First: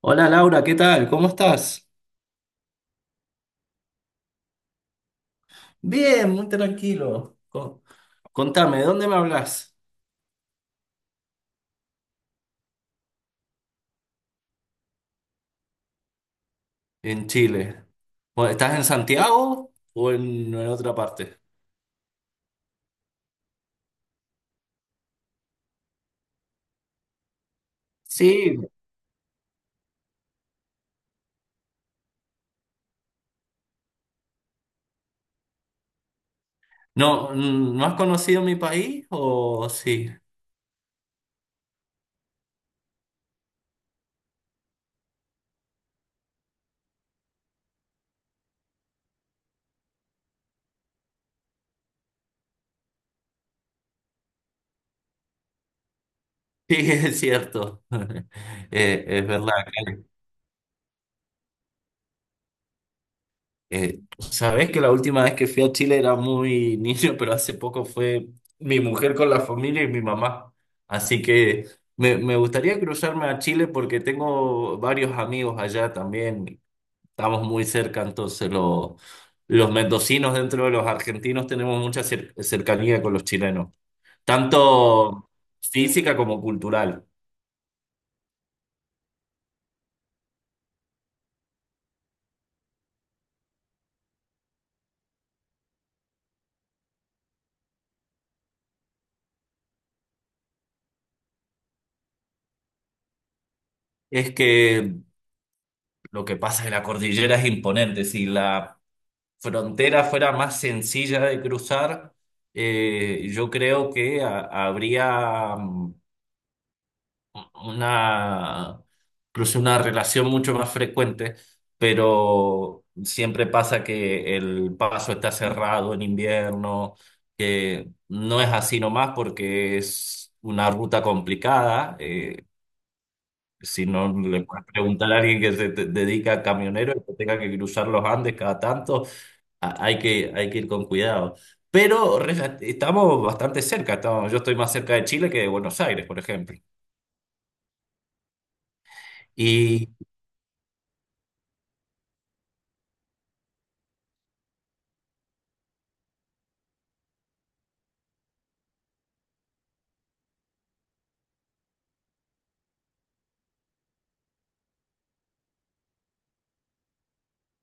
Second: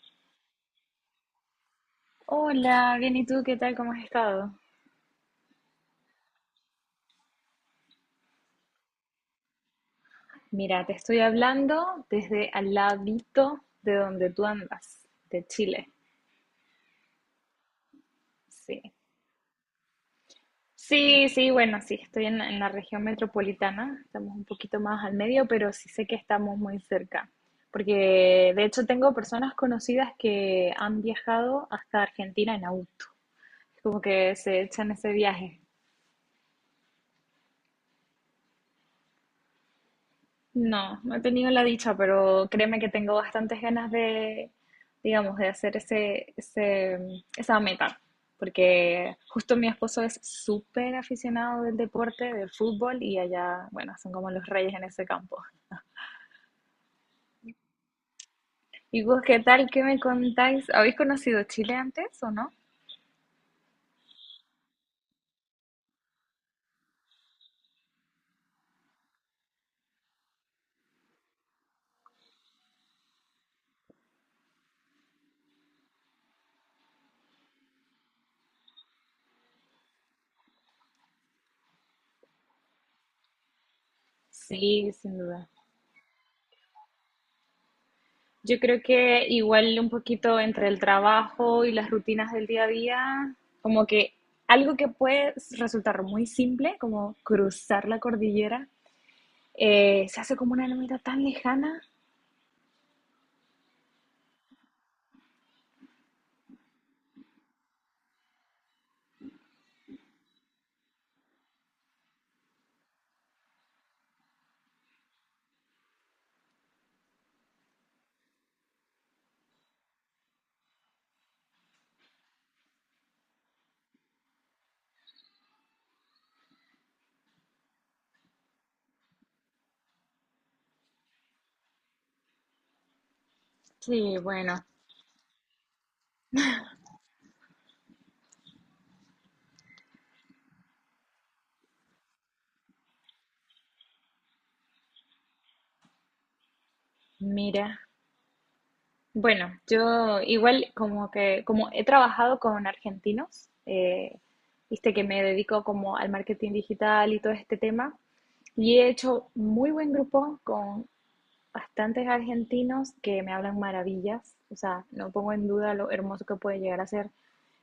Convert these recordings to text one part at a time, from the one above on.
Hola Laura, ¿qué tal? ¿Cómo estás? Hola, bien, ¿y tú qué tal? ¿Cómo has estado? Bien, muy tranquilo. Contame, ¿de dónde me hablas? Mira, te estoy hablando desde al ladito de donde tú andas, de Chile. En Chile. Bueno, ¿estás en Sí. Santiago o en otra Sí, parte? sí, bueno, sí, estoy en, en la región metropolitana, estamos un poquito más al medio, pero sí sé que estamos muy cerca, porque Sí. de hecho tengo personas conocidas que han viajado hasta Argentina en auto, como que se echan ese viaje. ¿No, no has conocido mi país o sí? No, no he tenido la dicha, pero créeme que tengo bastantes ganas de, digamos, de hacer ese, esa meta, porque justo mi esposo es súper aficionado del deporte, del fútbol, y allá, bueno, son como los reyes en ese campo. Sí, es cierto. ¿Y vos Es qué verdad. tal? ¿Qué me contáis? ¿Habéis conocido Chile antes o no? Sabes que la última vez que fui a Chile era muy niño, pero hace poco fue mi mujer con la familia y mi mamá. Así que me gustaría cruzarme a Chile porque tengo varios amigos allá también. Estamos muy cerca, entonces los mendocinos dentro de los argentinos tenemos mucha cercanía con los chilenos, Sí, sin tanto duda. física como cultural. Yo creo que igual un poquito entre el trabajo y las rutinas del día a día, como que algo que puede resultar muy simple, como cruzar la cordillera, se hace como una meta tan lejana. Es que lo que pasa en la cordillera es imponente. Si la frontera fuera más sencilla de cruzar, yo creo que habría una, incluso una relación mucho más frecuente, pero siempre pasa que el paso está cerrado en invierno, que no es así nomás porque es una ruta complicada. Si no Sí, le bueno, puedes preguntar a alguien que dedica a camionero, que tenga que cruzar los Andes cada tanto, hay que, hay que ir con cuidado. Pero estamos bastante cerca. Yo estoy más cerca de Chile que de Buenos Aires, por ejemplo. mira. Bueno, Y yo igual como que, como he trabajado con argentinos, viste que me dedico como al marketing digital y todo este tema, y he hecho muy buen grupo con bastantes argentinos que me hablan maravillas, o sea, no pongo en duda lo hermoso que puede llegar a ser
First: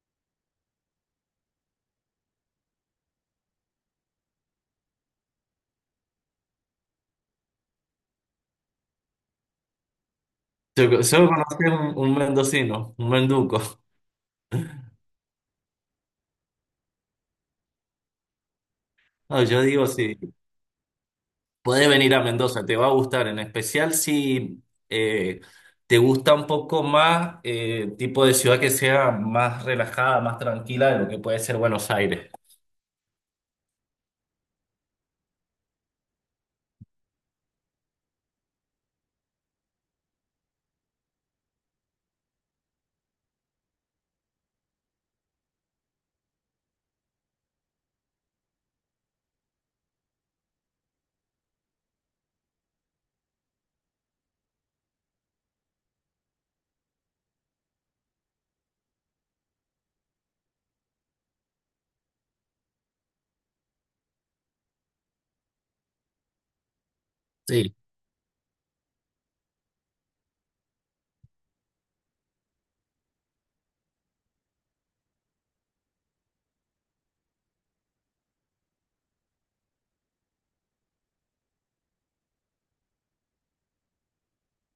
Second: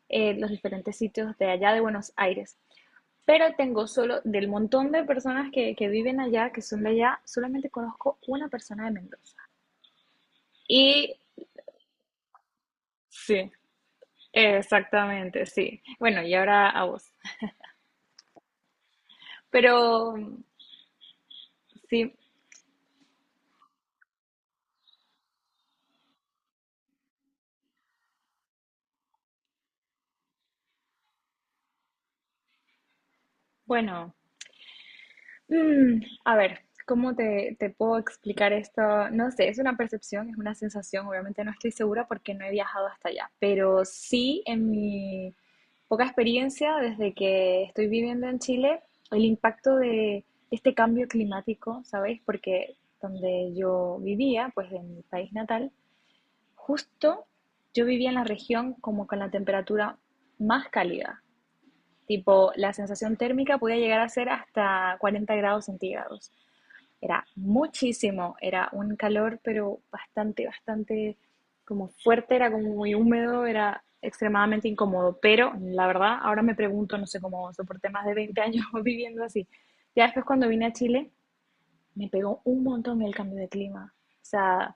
los diferentes sitios de allá de Buenos Aires. Pero tengo solo, del montón de personas que viven allá, que son de allá, solamente conozco una persona de Mendoza. Y solo conocí un mendocino, un sí, menduco. exactamente, sí. Bueno, y ahora a vos. No, yo Pero digo, si puedes sí, venir a Mendoza, te va a gustar, en especial si eh, te gusta un poco más tipo de ciudad que sea más relajada, más tranquila de lo que puede ser Buenos Aires. bueno, mm, a ver, ¿cómo te, te puedo explicar esto? No sé, es una percepción, es una sensación, obviamente no estoy segura porque no he viajado hasta allá, pero sí en mi poca experiencia desde que estoy viviendo en Chile, el impacto de este cambio climático, ¿sabéis? Porque donde yo vivía, pues en mi país natal, justo yo vivía en la región como con la temperatura más cálida. Tipo, la sensación térmica podía llegar a ser hasta 40 grados centígrados. Era Sí. muchísimo, era un calor, pero bastante, bastante como fuerte, era como muy húmedo, era extremadamente incómodo, pero la verdad, ahora me pregunto, no sé cómo soporté más de 20 años viviendo así. Ya después cuando vine a Chile, me pegó un montón el cambio de clima. O sea,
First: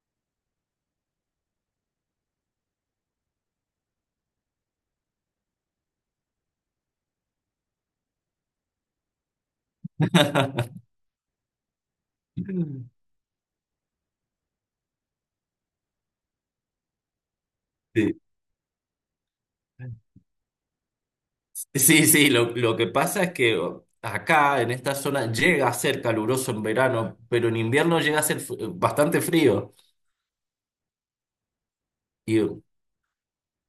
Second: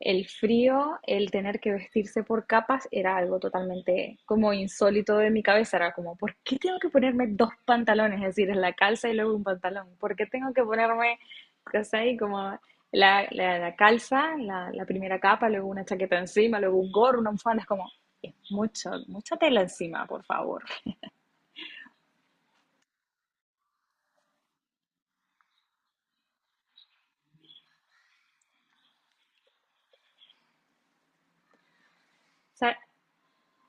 el frío, el tener que vestirse por capas era algo totalmente como insólito de mi cabeza. Era como, ¿por qué tengo que ponerme dos pantalones? Es decir, la calza y luego un pantalón. ¿Por qué tengo que ponerme, ¿cachai? Como la calza, la primera capa, luego una chaqueta encima, luego un gorro, una bufanda. Es como, Sí. es mucho, mucha tela encima, por favor. Sí, sí, lo que pasa es que oh, acá en esta zona llega a ser caluroso en verano, pero en invierno llega a ser bastante frío. Y, O oh, sea,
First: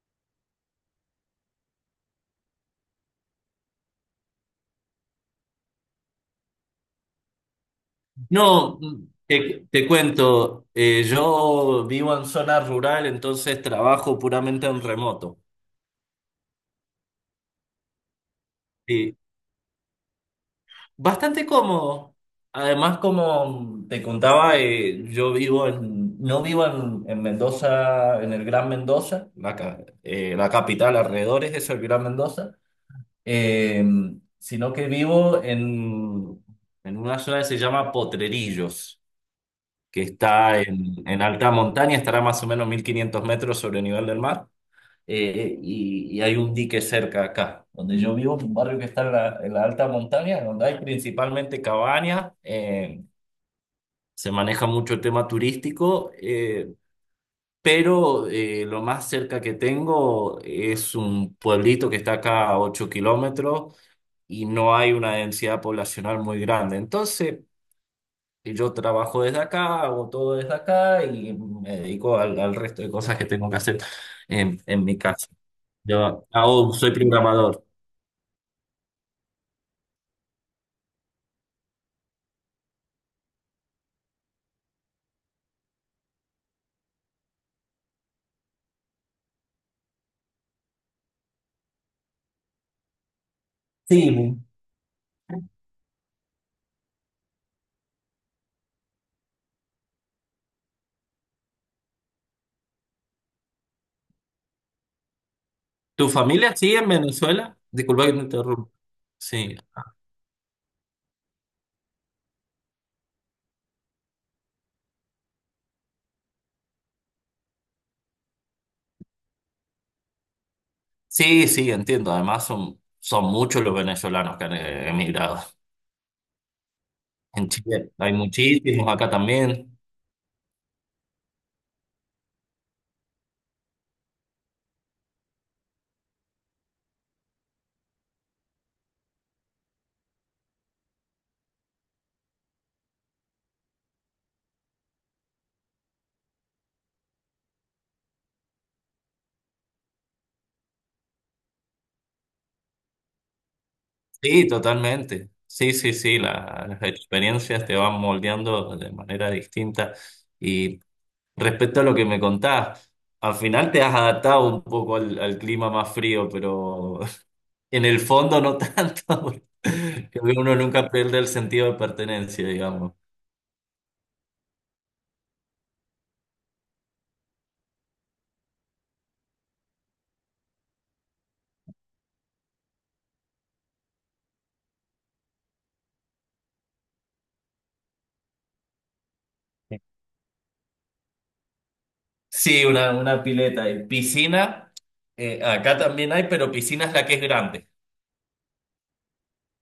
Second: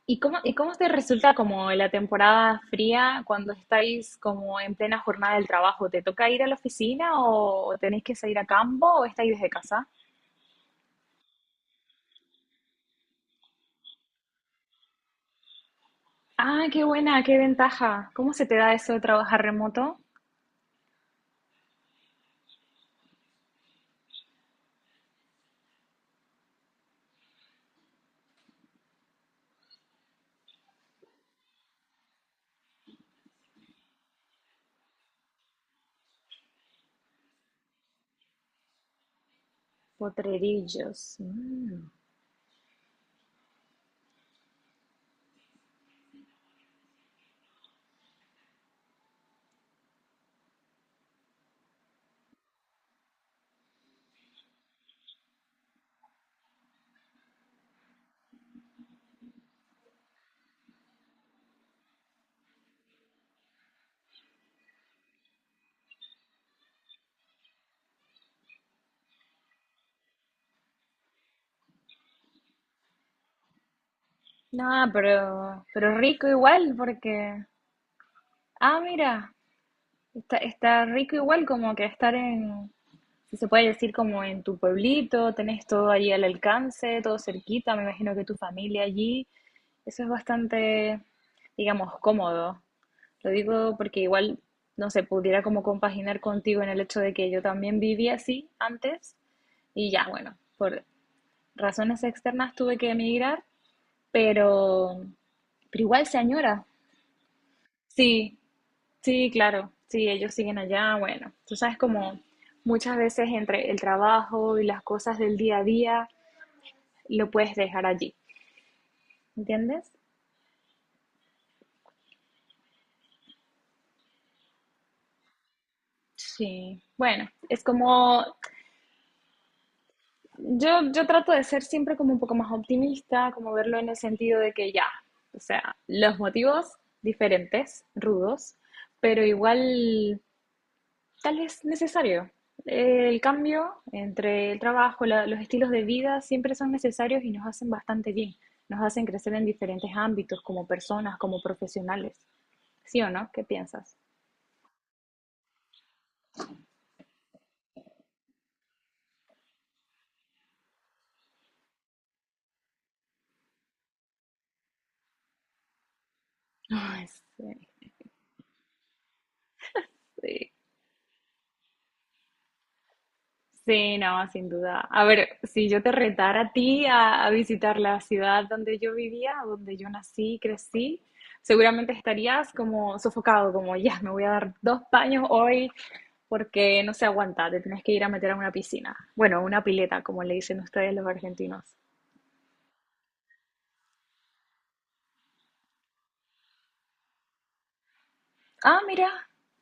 ¿y cómo, y cómo te resulta como la temporada fría cuando estáis como en plena jornada del trabajo? ¿Te toca ir a la oficina o tenéis que salir a no, campo o estáis desde casa? te cuento, yo vivo en zona rural, entonces trabajo puramente en remoto. Ah, qué buena, qué ventaja. ¿Cómo se te da eso de Sí, trabajar remoto? bastante cómodo. Además, como te contaba, yo vivo no vivo en Mendoza, en el Gran Mendoza, la capital alrededores es el Gran Mendoza. Eh, sino que vivo en una zona que se llama Potrerillos, que está Potrerillos. en alta Mm. montaña, estará más o menos 1500 metros sobre el nivel del mar, y hay un dique cerca acá, donde yo vivo, un barrio que está en en la alta montaña, donde hay principalmente cabañas, se maneja mucho el tema turístico, lo más cerca que tengo es un pueblito que está acá a 8 kilómetros y no hay una densidad poblacional muy grande. Entonces, yo trabajo desde acá, hago todo desde acá y me dedico al resto de cosas que tengo que hacer en No, mi casa. Pero rico Yo igual hago, soy porque... programador. Ah, mira, está, está rico igual como que estar en, si se puede decir, como en tu pueblito, tenés todo allí al alcance, todo cerquita, me imagino que tu familia allí. Eso es bastante, digamos, cómodo. Lo digo porque Sí. igual, no sé, pudiera como compaginar contigo en el hecho de que yo también viví así antes y ya, bueno, por razones externas tuve que emigrar, pero, pero igual ¿Tu se familia añora. sigue en Venezuela? Disculpa que te Sí, interrumpa. sí, Sí. claro, sí, ellos siguen allá, bueno, tú sabes como muchas veces entre el trabajo y las cosas del día a día lo puedes dejar allí, ¿entiendes? Sí, sí, entiendo. Además, son muchos los venezolanos que han emigrado. Sí, bueno, En es Chile hay como muchísimos, acá también. yo trato de ser siempre como un poco más optimista, como verlo en el sentido de que ya, o sea, los motivos diferentes, rudos, pero igual tal vez necesario. El cambio entre el trabajo, los estilos de vida siempre son necesarios y nos hacen bastante bien. Nos hacen crecer en diferentes ámbitos, como personas, como profesionales. ¿Sí o no? ¿Qué piensas? Sí, totalmente. Sí, sí, sí, las experiencias te van moldeando de manera distinta. Y respecto a lo que me contás, al final te has adaptado un poco al clima más frío, pero Ay, sí, en el fondo no tanto. Porque creo que sí. uno nunca pierde el sentido de pertenencia, digamos. Sí, no, sin duda. A ver, si yo te retara a ti a visitar la ciudad donde yo vivía, donde yo nací y crecí, seguramente estarías como sofocado, como ya, me voy a dar dos baños hoy porque no se aguanta, te tienes que ir a meter a una piscina. Bueno, una pileta, como le dicen ustedes los argentinos. Sí, una pileta y piscina. Acá también hay, pero piscina es la que es grande. Ah, mira,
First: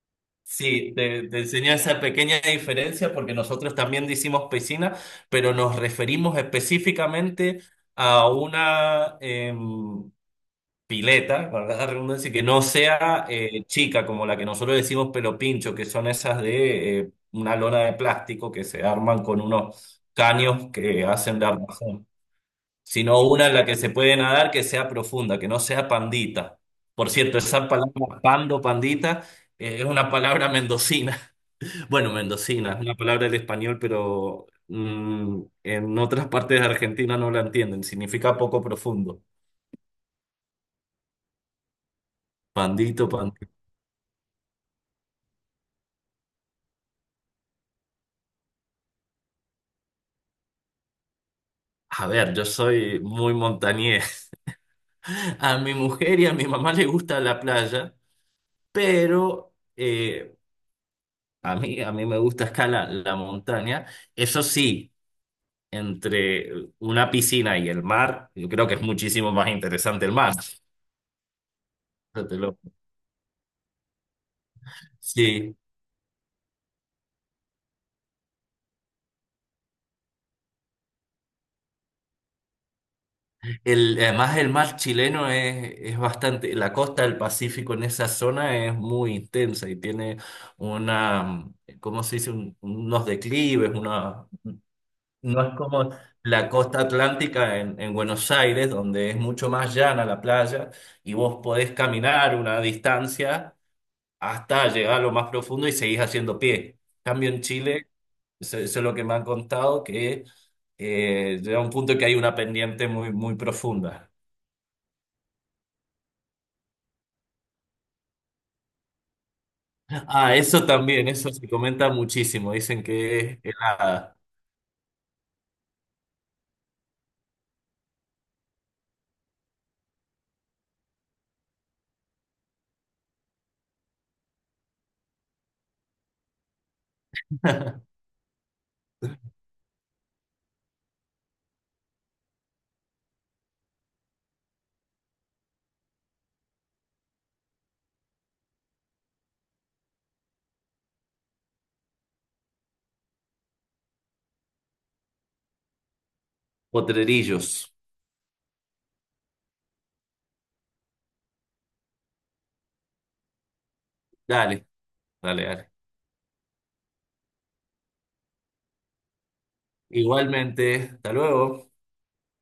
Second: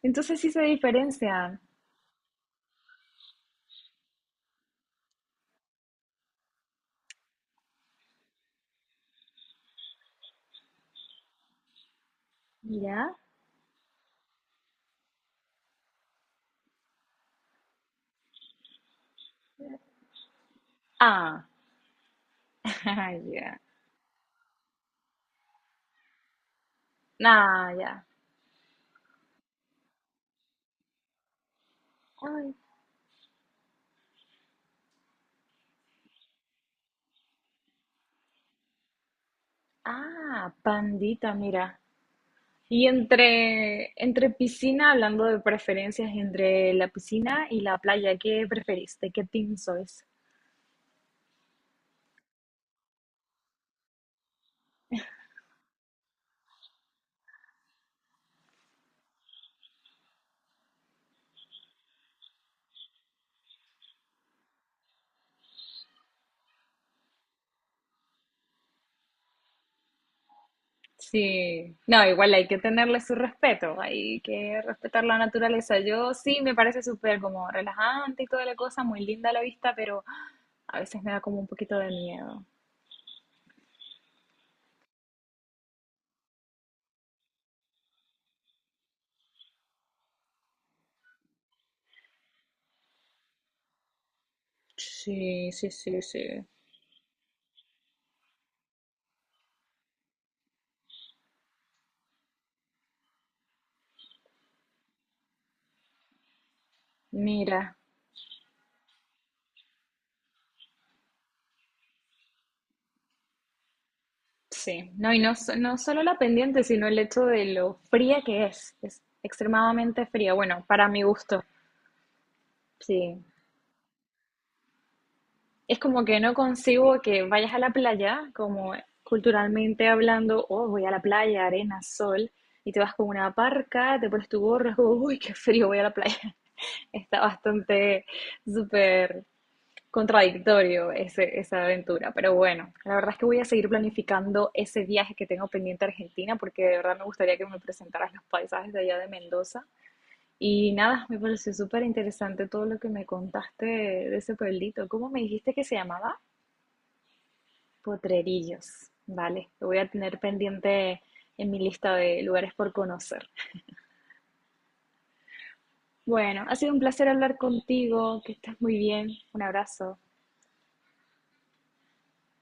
entonces sí se Sí, te diferencian. enseñé esa pequeña diferencia porque nosotros también decimos piscina, pero nos referimos específicamente a una pileta, valga la redundancia, que no Mira. sea chica como la que nosotros decimos pelo pincho, que son esas de una lona de plástico que se arman con unos caños que hacen Ah, de armazón, sino una en ya. la que se puede nadar que sea profunda, que no sea pandita. Por cierto, esa Nah, ya. palabra pando, pandita, es una palabra mendocina. Bueno, Ay, mendocina es una palabra del español, pero en otras partes de Argentina no la entienden. Significa poco profundo. ah, pandita, mira. Y Pandito, pandito. entre, entre piscina, hablando de preferencias entre la piscina y la playa, ¿qué preferís? ¿De qué team sois? A ver, yo soy muy montañés. A mi mujer y a mi mamá le gusta la playa, pero a mí me gusta escalar la montaña. Eso sí, entre una piscina y el mar, yo creo que es muchísimo más interesante el mar. Sí, no, Yo igual te hay que lo- tenerle su respeto, hay que respetar la Sí, naturaleza. Yo sí me parece súper como relajante y toda la cosa, muy linda la vista, pero a veces me da como un poquito de miedo. el, además, el mar chileno es bastante, la costa del Pacífico en esa zona es muy intensa y tiene una, ¿cómo se dice? Unos declives, una, no Sí, es sí, como sí, sí. la costa atlántica en Buenos Aires, donde es mucho más llana la playa y vos podés caminar una distancia hasta llegar a lo más profundo y seguís haciendo pie. En cambio en Mira, Chile, eso es lo que me han contado, que llega un punto que hay una pendiente muy profunda. sí, no, y no, no solo la pendiente, sino el hecho de lo fría que es extremadamente fría, Ah, bueno, eso para mi también, eso gusto, se comenta muchísimo. Dicen sí. que es Es como que no consigo que vayas a la playa, como culturalmente hablando, oh, voy a la playa, arena, sol, y te vas con una parca, te pones tu gorro, es como, uy, qué frío, voy a la playa. Está bastante súper contradictorio esa aventura, pero bueno, la verdad es que voy a seguir planificando ese viaje que tengo pendiente a Argentina, porque de verdad me gustaría que me presentaras los paisajes de allá de Mendoza. Y nada, me pareció súper interesante todo lo que me contaste de ese pueblito. ¿Cómo me dijiste que se llamaba? Potrerillos. Potrerillos, vale, lo voy a tener pendiente en mi lista de lugares por conocer. Dale, dale, dale. Bueno, ha sido un placer hablar contigo, que estés muy bien, un abrazo. Igualmente, hasta luego.